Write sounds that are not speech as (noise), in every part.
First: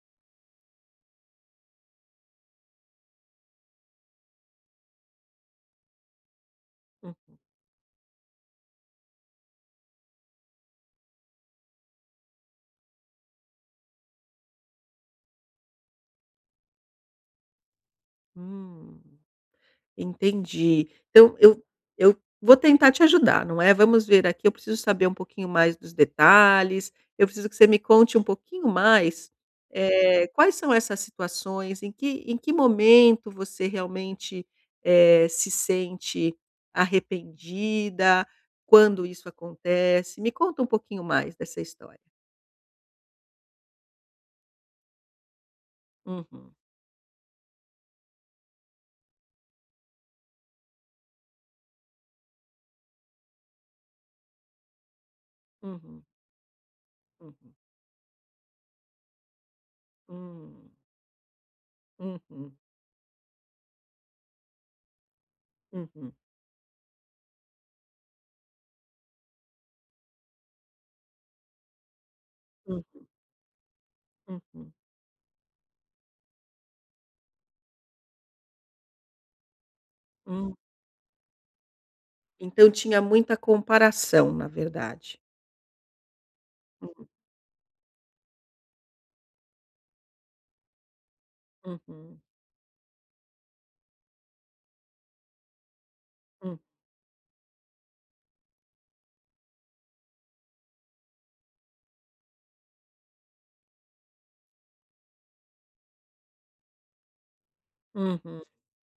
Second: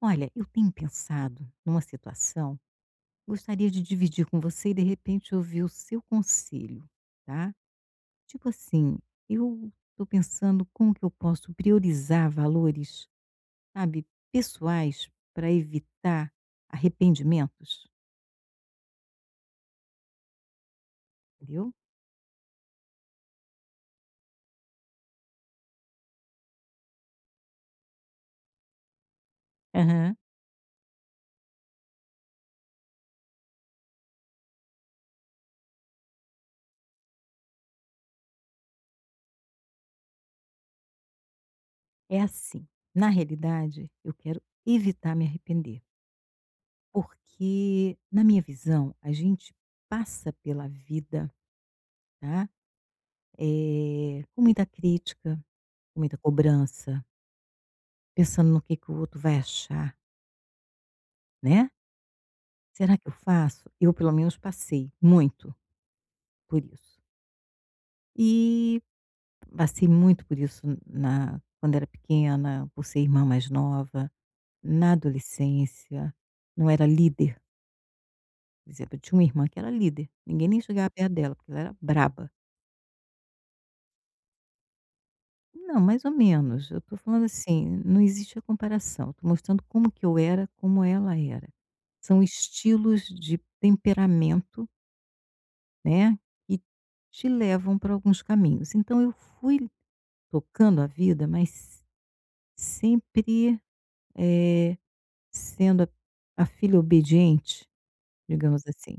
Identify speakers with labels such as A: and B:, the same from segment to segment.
A: Olha, eu tenho pensado numa situação, gostaria de dividir com você e de repente ouvir o seu conselho,
B: Uhum.
A: tá? Tipo assim, eu estou pensando como que eu posso priorizar valores, sabe, pessoais para evitar arrependimentos,
B: Hum. Entendi. Então eu
A: entendeu?
B: eu vou tentar te ajudar, não é, vamos ver aqui, eu preciso saber um pouquinho mais dos detalhes, eu preciso que você me conte um pouquinho mais,
A: Aham.
B: quais são essas situações, em que momento você realmente, se sente arrependida, quando isso acontece? Me conta um pouquinho mais dessa história.
A: É assim, na realidade, eu quero evitar me arrepender,
B: Uhum,
A: porque na minha visão, a gente passa pela vida, tá? Com muita crítica, com
B: uhum,
A: muita cobrança,
B: uhum,
A: pensando no que o outro vai achar,
B: hum,
A: né.
B: uhum,
A: "Será que eu faço?" Eu pelo menos passei muito
B: uhum,
A: por isso. E passei muito por isso na quando era pequena,
B: uhum,
A: por ser irmã mais nova,
B: uhum, uhum.
A: na adolescência, não era líder, por exemplo, eu tinha uma irmã que era líder, ninguém
B: Uhum.
A: nem chegava perto dela, porque ela era braba.
B: Então tinha muita comparação, na verdade.
A: Não, mais ou menos, eu estou
B: Uhum,
A: falando assim, não existe a comparação, estou mostrando como que eu era, como ela era.
B: uhum,
A: São estilos de temperamento, né,
B: uhum,
A: e te levam para alguns caminhos. Então eu fui tocando a vida, mas sempre, eh, sendo a filha obediente,
B: uhum.
A: digamos assim,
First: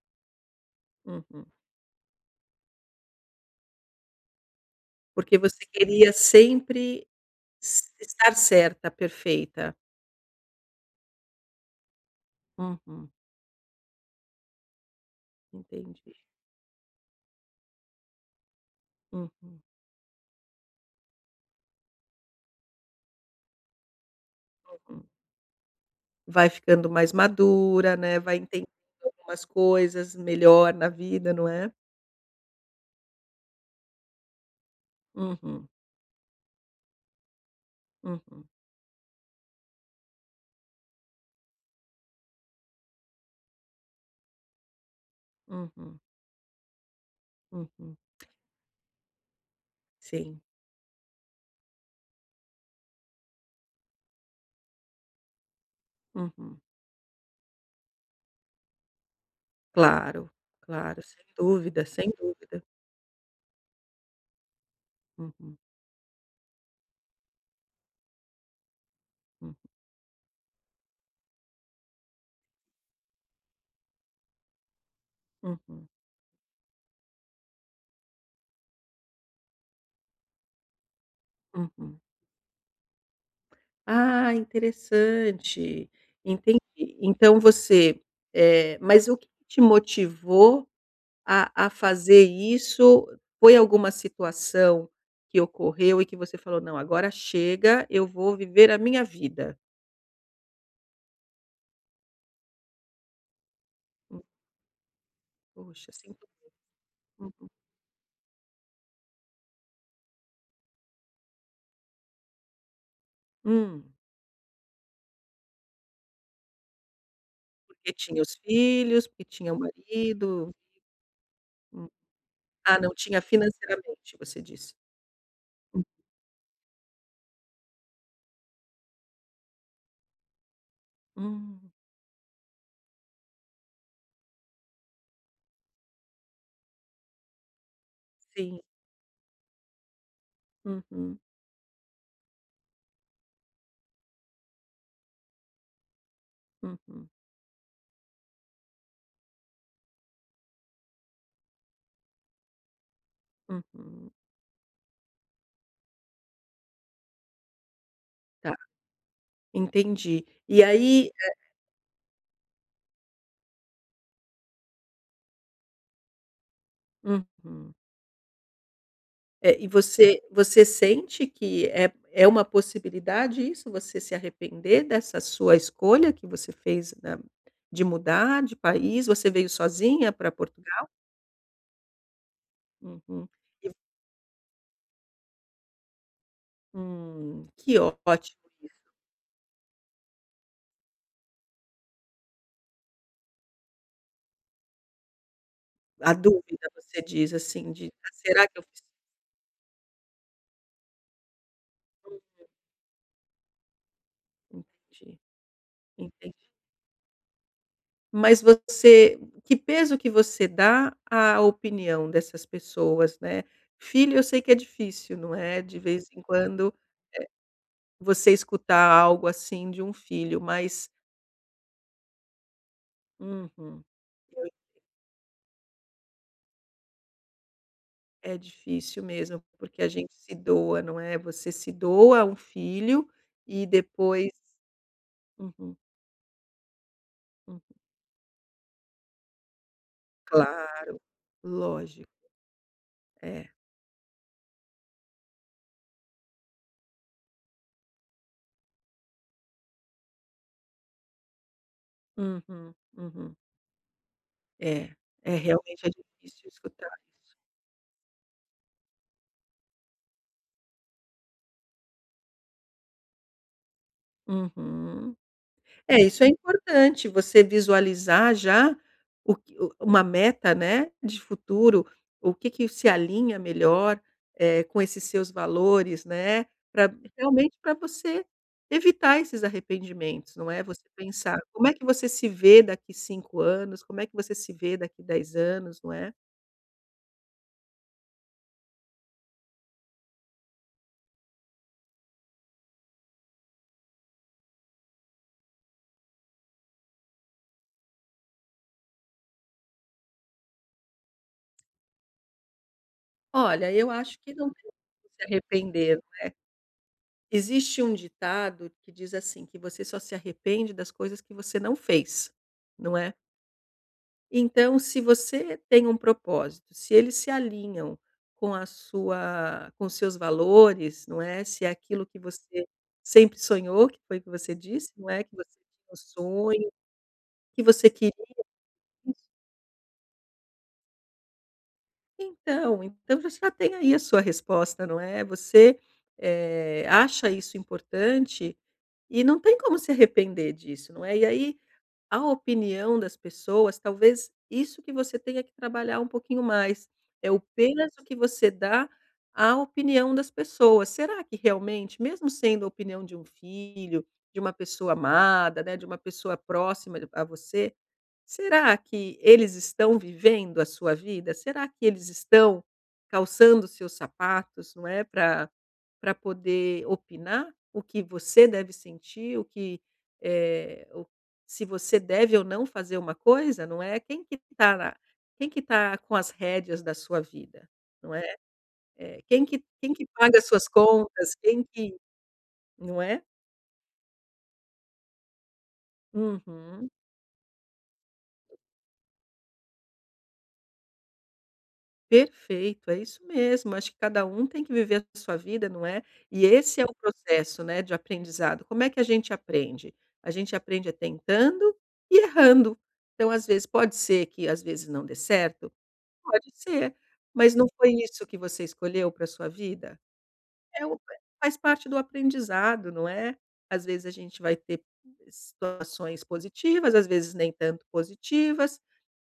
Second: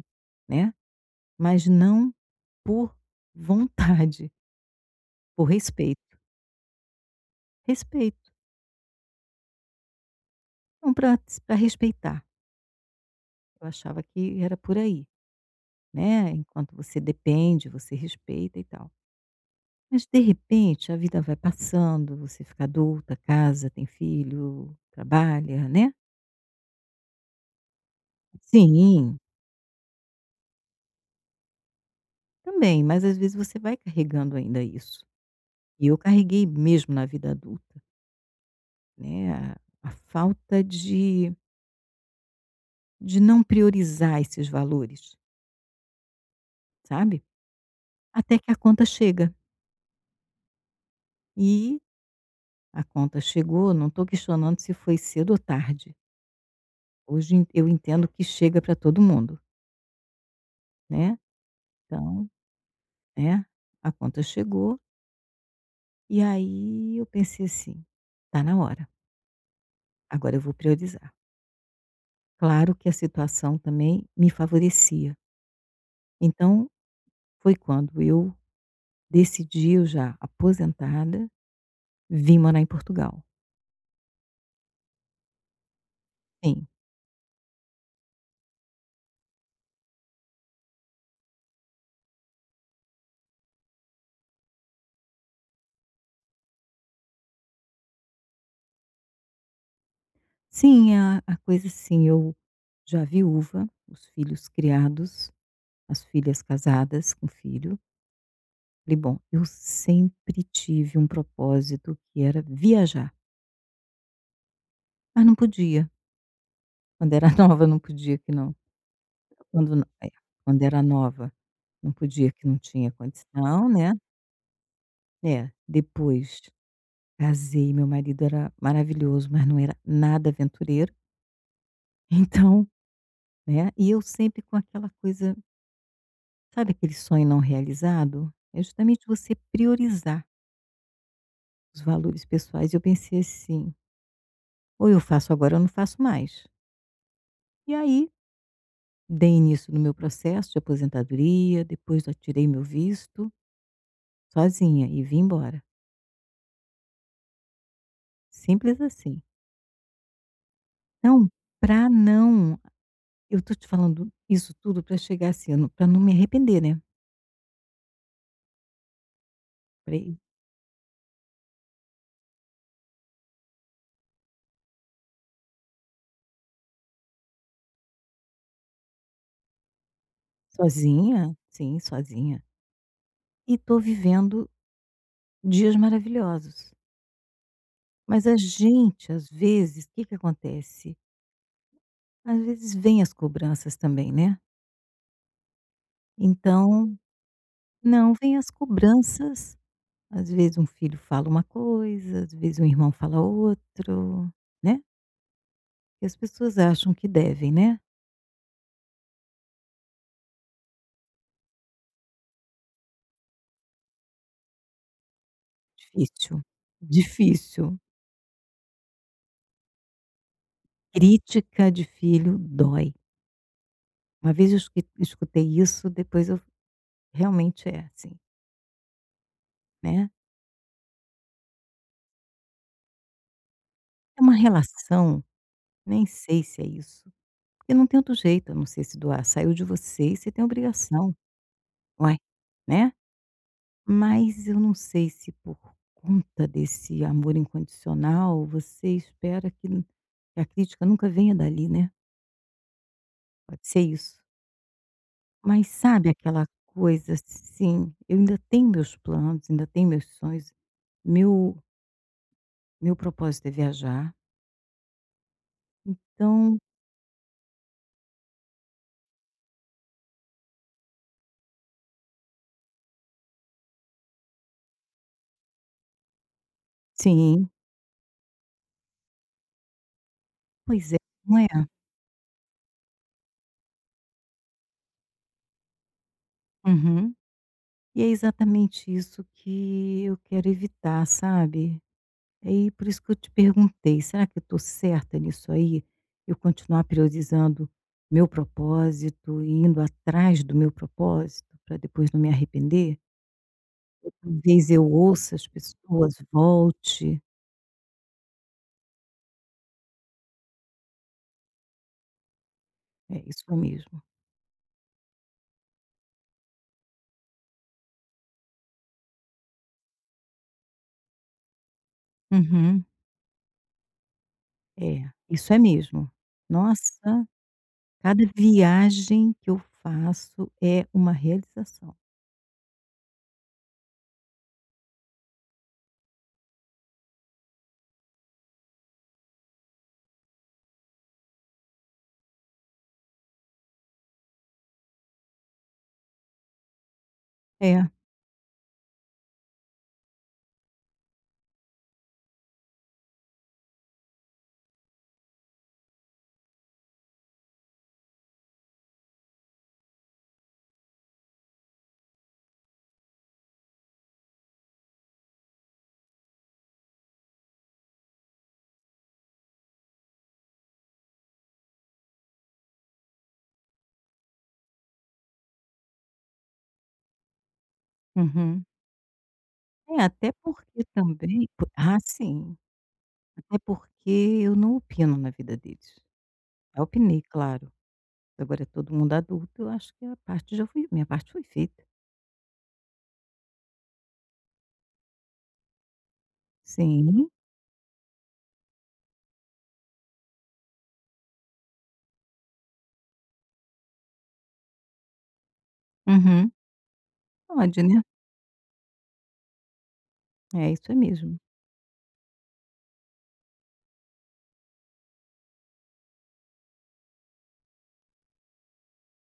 A: né,
B: Uhum.
A: mas não por vontade,
B: Porque
A: por
B: você queria
A: respeito.
B: sempre es
A: Respeito,
B: estar certa, perfeita.
A: não para s respeitar.
B: Uhum,
A: Eu achava que era por aí,
B: entendi.
A: né, enquanto você depende, você respeita e tal.
B: Uhum,
A: Mas de repente a vida vai passando, você fica adulta, casa, tem filho,
B: uhum.
A: trabalha, né.
B: Vai ficando mais madura, né, vai entendendo
A: Sim,
B: algumas coisas melhor na vida, não é?
A: também, mas às vezes você vai carregando ainda isso.
B: Uhum,
A: E eu carreguei mesmo na vida adulta,
B: uhum,
A: né, a falta de não priorizar esses valores,
B: uhum,
A: sabe.
B: uhum.
A: Até que a conta chega,
B: Sim,
A: e a conta chegou, não estou questionando se foi cedo ou tarde.
B: uhum.
A: Hoje en eu entendo que chega para todo mundo,
B: Claro, claro,
A: né.
B: sem dúvida, sem
A: Então,
B: dúvida.
A: né, a conta chegou,
B: Uhum,
A: e aí eu pensei assim: "Tá na hora,
B: uhum,
A: agora eu vou priorizar". Claro que a situação também me favorecia.
B: uhum,
A: Então, foi quando eu decidi, eu já aposentada,
B: uhum.
A: vim morar em Portugal.
B: Ah, interessante, entendi.
A: Sim,
B: Então você, mas o que te motivou a fazer isso? Foi alguma situação que ocorreu e que você falou: "Não, agora chega, eu vou viver a minha vida"?
A: sim, a coisa assim, eu já viúva, os
B: Hum,
A: filhos criados,
B: poxa,
A: as
B: sinto.
A: filhas casadas com
B: Hum,
A: filho. Falei: "Bom, eu sempre tive um propósito que era viajar",
B: hum,
A: mas não podia. Quando era (laughs) nova não
B: porque
A: podia
B: tinha
A: que
B: os
A: não
B: filhos, porque tinha o
A: quando no é,
B: marido.
A: quando era nova
B: Hum.
A: não podia que não
B: Ah, não
A: tinha
B: tinha
A: condição, né.
B: financeiramente, você disse.
A: É, depois casei, meu marido era maravilhoso, mas não era nada aventureiro,
B: Hum,
A: (laughs) então, né, e eu sempre com aquela coisa sabe aquele sonho não realizado?
B: sim.
A: É justamente você priorizar
B: Uhum,
A: os valores pessoais, e eu pensei assim: "Ou eu faço agora ou não faço mais".
B: uhum,
A: E aí, dei início no meu processo de aposentadoria, depois eu tirei meu visto,
B: uhum.
A: sozinha, e vim embora,
B: Tá,
A: simples assim.
B: entendi. E aí.
A: Então, para não eu tô te falando isso tudo para chegar assim, para não pra não me arrepender, né,
B: Uhum. É, e
A: pra
B: você sente que é uma possibilidade isso, você se arrepender dessa sua escolha que você fez da de mudar de país? Você veio sozinha para Portugal?
A: sozinha, sim, sozinha.
B: Uhum.
A: E
B: E.
A: tô vivendo dias maravilhosos.
B: Hum, que
A: Mas a
B: ótimo isso.
A: gente, às vezes, o que que acontece? Às vezes vêm as cobranças também, né.
B: A dúvida,
A: Então
B: você diz, assim, de: "Ah,
A: não, vêm
B: será
A: as
B: que eu fiz?"
A: cobranças, às vezes um filho fala uma coisa, às vezes um irmão fala outro, né.
B: Entendi,
A: E as
B: entendi.
A: pessoas acham que devem, né.
B: Mas você, que peso que você dá à opinião dessas pessoas, né? Filho eu sei que é difícil, não é? De vez em
A: Difícil,
B: quando
A: difícil.
B: você escutar algo assim de um filho, mas,
A: Crítica de filho dói.
B: uhum,
A: Uma
B: eu
A: vez eu escu escutei isso, depois eu realmente é assim,
B: é difícil mesmo, porque a
A: né.
B: gente se doa, não é? Você se doa a um filho e
A: É
B: depois.
A: uma relação,
B: Uhum,
A: nem sei se é isso,
B: hum.
A: porque não tem outro jeito a não ser se doar, saiu de você e você tem
B: Claro,
A: obrigação,
B: lógico,
A: uai, né.
B: é.
A: Mas eu não sei se por conta desse amor incondicional, você espera que n que a crítica nunca venha dali, né,
B: Uhum, uhum.
A: pode ser isso.
B: É, é,
A: Mas
B: realmente é
A: sabe aquela
B: difícil escutar
A: coisa
B: isso.
A: assim, eu ainda tenho meus planos, ainda tenho meus sonhos, meu meu propósito é viajar,
B: Uhum. É, isso é
A: então
B: importante, você visualizar já o que o uma meta, né, de futuro, o que que se alinha melhor, com esses seus valores, né, pra
A: sim,
B: realmente, para você evitar esses arrependimentos, não é, você
A: pois é, não
B: pensar:
A: é?
B: "Como é que você se vê daqui 5 anos? Como é que você se vê daqui 10 anos?", não é.
A: Uhum. E é exatamente isso que eu quero evitar, sabe. E por isso que eu te perguntei: "Será que eu estou certa nisso aí?". Eu continuar priorizando meu propósito e indo atrás do meu propósito para depois não me arrepender?
B: Olha, eu acho que não tem
A: Talvez eu
B: que se
A: ouça as
B: arrepender.
A: pessoas, volte.
B: Existe um ditado que diz assim, que você só se arrepende das coisas que você não fez, não é?
A: É, isso mesmo.
B: Então, se você tem um propósito, se eles se alinham com a sua com seus valores, não é, se é aquilo que você
A: Uhum.
B: sempre sonhou, que foi o que você disse, não
A: É,
B: é, que você
A: isso é
B: tinha um
A: mesmo.
B: sonho,
A: Nossa,
B: que você queria,
A: cada viagem que eu faço é uma realização.
B: então você já tem aí a sua resposta, não é. Você, acha isso importante e não tem como se arrepender disso, não é. E aí. A opinião das pessoas, talvez isso que você tenha que trabalhar um pouquinho mais, é o
A: É.
B: peso que você dá à opinião das pessoas. Será que realmente, mesmo sendo a opinião de um filho, de uma pessoa amada, né, de uma pessoa próxima a você, será que eles estão vivendo a sua vida? Será que eles estão calçando seus sapatos, não é, para poder opinar o que você deve sentir, o que, eh se você deve ou não fazer uma coisa, não é quem que tá com as rédeas da sua vida, não é?
A: Uhum.
B: Eh, quem que quem
A: É,
B: que
A: até
B: paga as suas
A: porque
B: contas,
A: também
B: quem
A: po
B: que,
A: ah, sim.
B: não é?
A: Até porque eu não opino na vida deles. Eu
B: Uhum.
A: opinei, claro. Agora é todo mundo adulto, eu acho que a parte já foi minha parte foi feita.
B: Perfeito, é isso mesmo. Acho que cada um tem que viver a sua vida, não é? E esse é o
A: Sim.
B: processo, né, de aprendizado. Como é que a gente aprende? A gente aprende é tentando e errando. Então, às vezes, pode ser que às vezes não dê certo? Pode
A: Uhum.
B: ser, mas não
A: Pode,
B: foi
A: né.
B: isso que você escolheu para sua vida?
A: É,
B: É
A: isso
B: o
A: é
B: é,
A: mesmo.
B: faz parte do aprendizado, não é? Às vezes a gente vai ter situações positivas, às vezes nem tanto positivas,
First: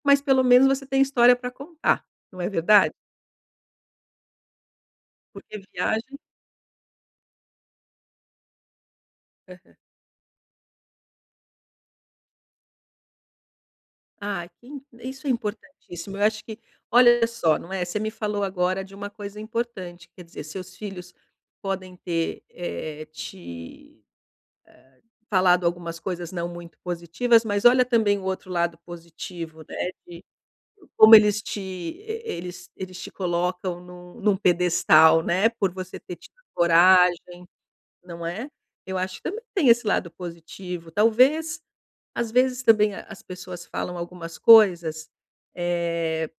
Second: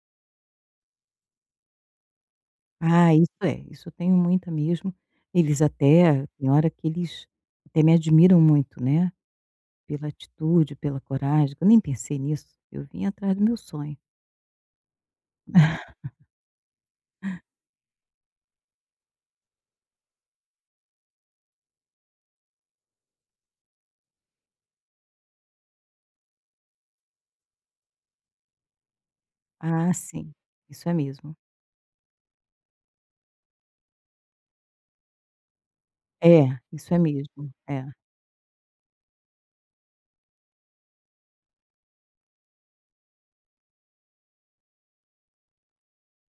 B: mas pelo menos você tem história para contar, não é verdade?
A: Ah, isso é, isso eu tenho muita mesmo.
B: Porque
A: Eles
B: viagem
A: até tem hora que eles até me admiram muito, né, pela atitude, pela coragem, eu nem pensei nisso, eu vim atrás do meu sonho.
B: Ah, ai, isso é importantíssimo. Eu acho que olha só, não é, você me falou agora de uma coisa importante, quer dizer, seus filhos podem ter, te falado algumas coisas não muito positivas, mas olha também o outro lado positivo, né.
A: Ah, sim, isso é
B: Como
A: mesmo.
B: eles te E eles te colocam num pedestal, né, por você ter tido
A: É, isso é
B: coragem,
A: mesmo. É.
B: não é? Eu acho que também tem esse lado positivo. Talvez, às vezes também a as pessoas falam algumas coisas, eh,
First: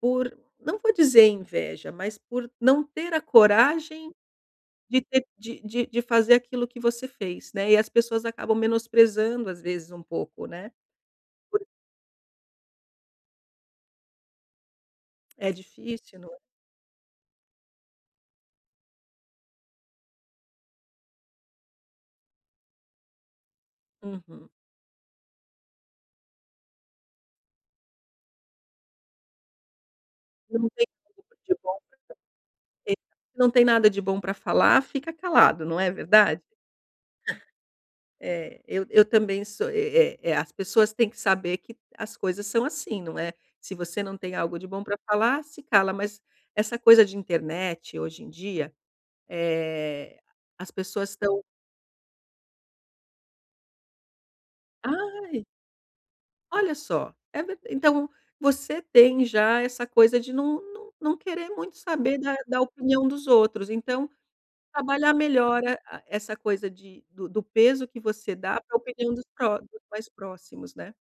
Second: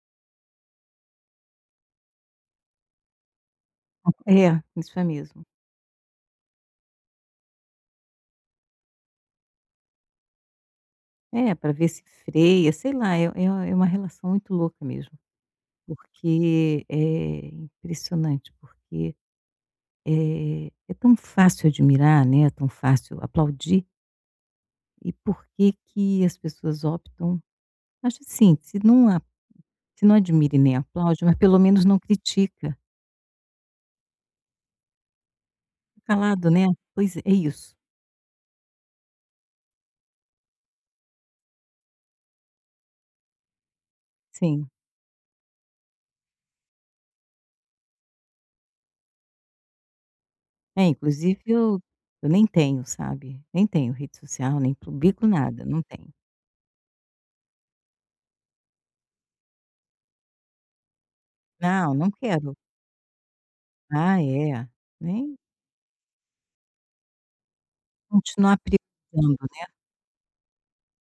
B: por não vou dizer inveja, mas por não ter a coragem
A: É, isso
B: de
A: é
B: ter
A: mesmo.
B: de fazer aquilo que você fez, né, e as pessoas acabam menosprezando, às vezes, um pouco, né.
A: É, para ver se freia, sei lá, é é uma relação muito louca mesmo,
B: É difícil, não é?
A: porque é impressionante, porque, é tão fácil admirar, né, é tão fácil aplaudir,
B: Uhum.
A: e por que que as pessoas optam acho assim, se não a se não admira e
B: Não
A: nem
B: tem como
A: aplaude, mas
B: de
A: pelo menos não critica.
B: E não tem nada de bom para falar, fica calado, não é
A: Fica
B: verdade?
A: calado, né. Pois é, é isso.
B: É, eu também sou, as pessoas têm que saber que as coisas são assim, não é? Se você não tem algo de
A: Sim.
B: bom para falar, se cala, mas essa coisa de internet hoje em dia, eh, as
A: É,
B: pessoas
A: inclusive
B: estão:
A: eu nem tenho, sabe, nem tenho rede social, nem publico
B: "Ai,
A: nada, não tenho.
B: olha só", é ver então você tem já essa coisa de não querer muito
A: Não, não
B: saber da
A: quero.
B: da opinião dos outros, então
A: Ah, é.
B: trabalhar
A: Nem
B: melhor a essa coisa de do do peso que você dá
A: continuar
B: para a opinião
A: priorizando, né.
B: dos mais próximos, né.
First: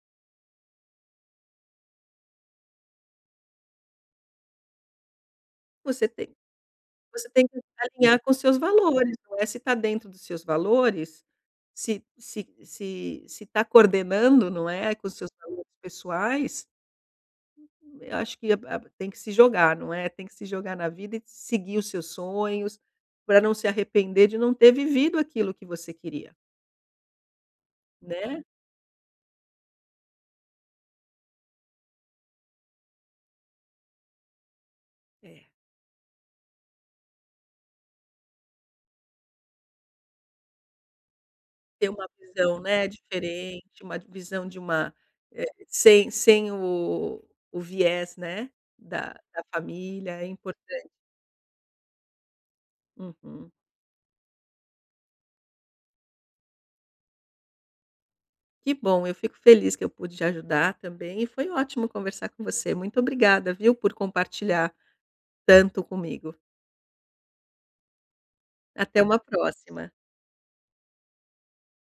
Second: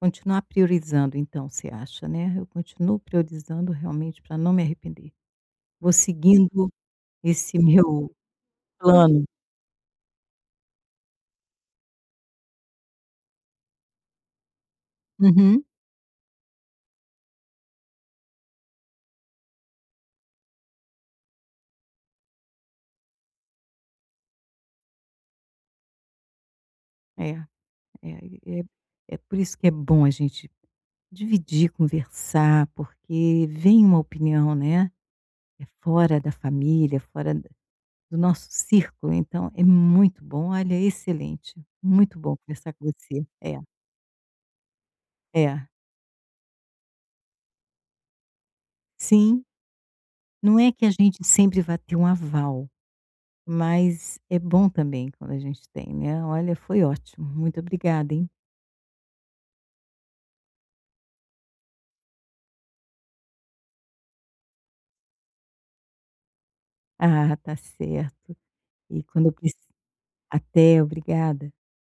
A: Continuar priorizando então, você acha, né. Eu continuo priorizando realmente para não me arrepender. Vou
B: Você tem
A: seguindo
B: Você tem
A: esse
B: que
A: meu
B: alinhar com seus valores,
A: plano.
B: não é, se está dentro dos seus valores, se se está se se tá coordenando, não é, com os seus
A: Uhum.
B: valores pessoais, eu acho que a tem que se jogar, não é, tem que se jogar na vida e seguir os seus sonhos, para não se arrepender de não ter vivido aquilo que você queria,
A: É,
B: né.
A: é, é é, por isso que é bom a gente dividir, conversar, porque vem uma opinião, né,
B: É.
A: é fora da família, fora da do nosso círculo, então é muito bom. Olha, excelente.
B: Ter uma
A: Muito bom
B: visão,
A: conversar com
B: né,
A: você. É,
B: diferente, uma visão de uma,
A: é.
B: sem o viés, né, da
A: Sim.
B: família, é
A: Não é que a
B: importante.
A: gente sempre vá ter um aval,
B: Uhum.
A: mas é bom também quando a gente tem, né. Olha, foi ótimo, muito obrigada, hein.
B: Que bom, eu fico feliz que eu pude te ajudar também e foi ótimo conversar com você. Muito obrigada, viu, por compartilhar tanto comigo.
A: Ah, tá certo.
B: Até
A: E
B: uma
A: quando eu preci
B: próxima.
A: até, obrigada.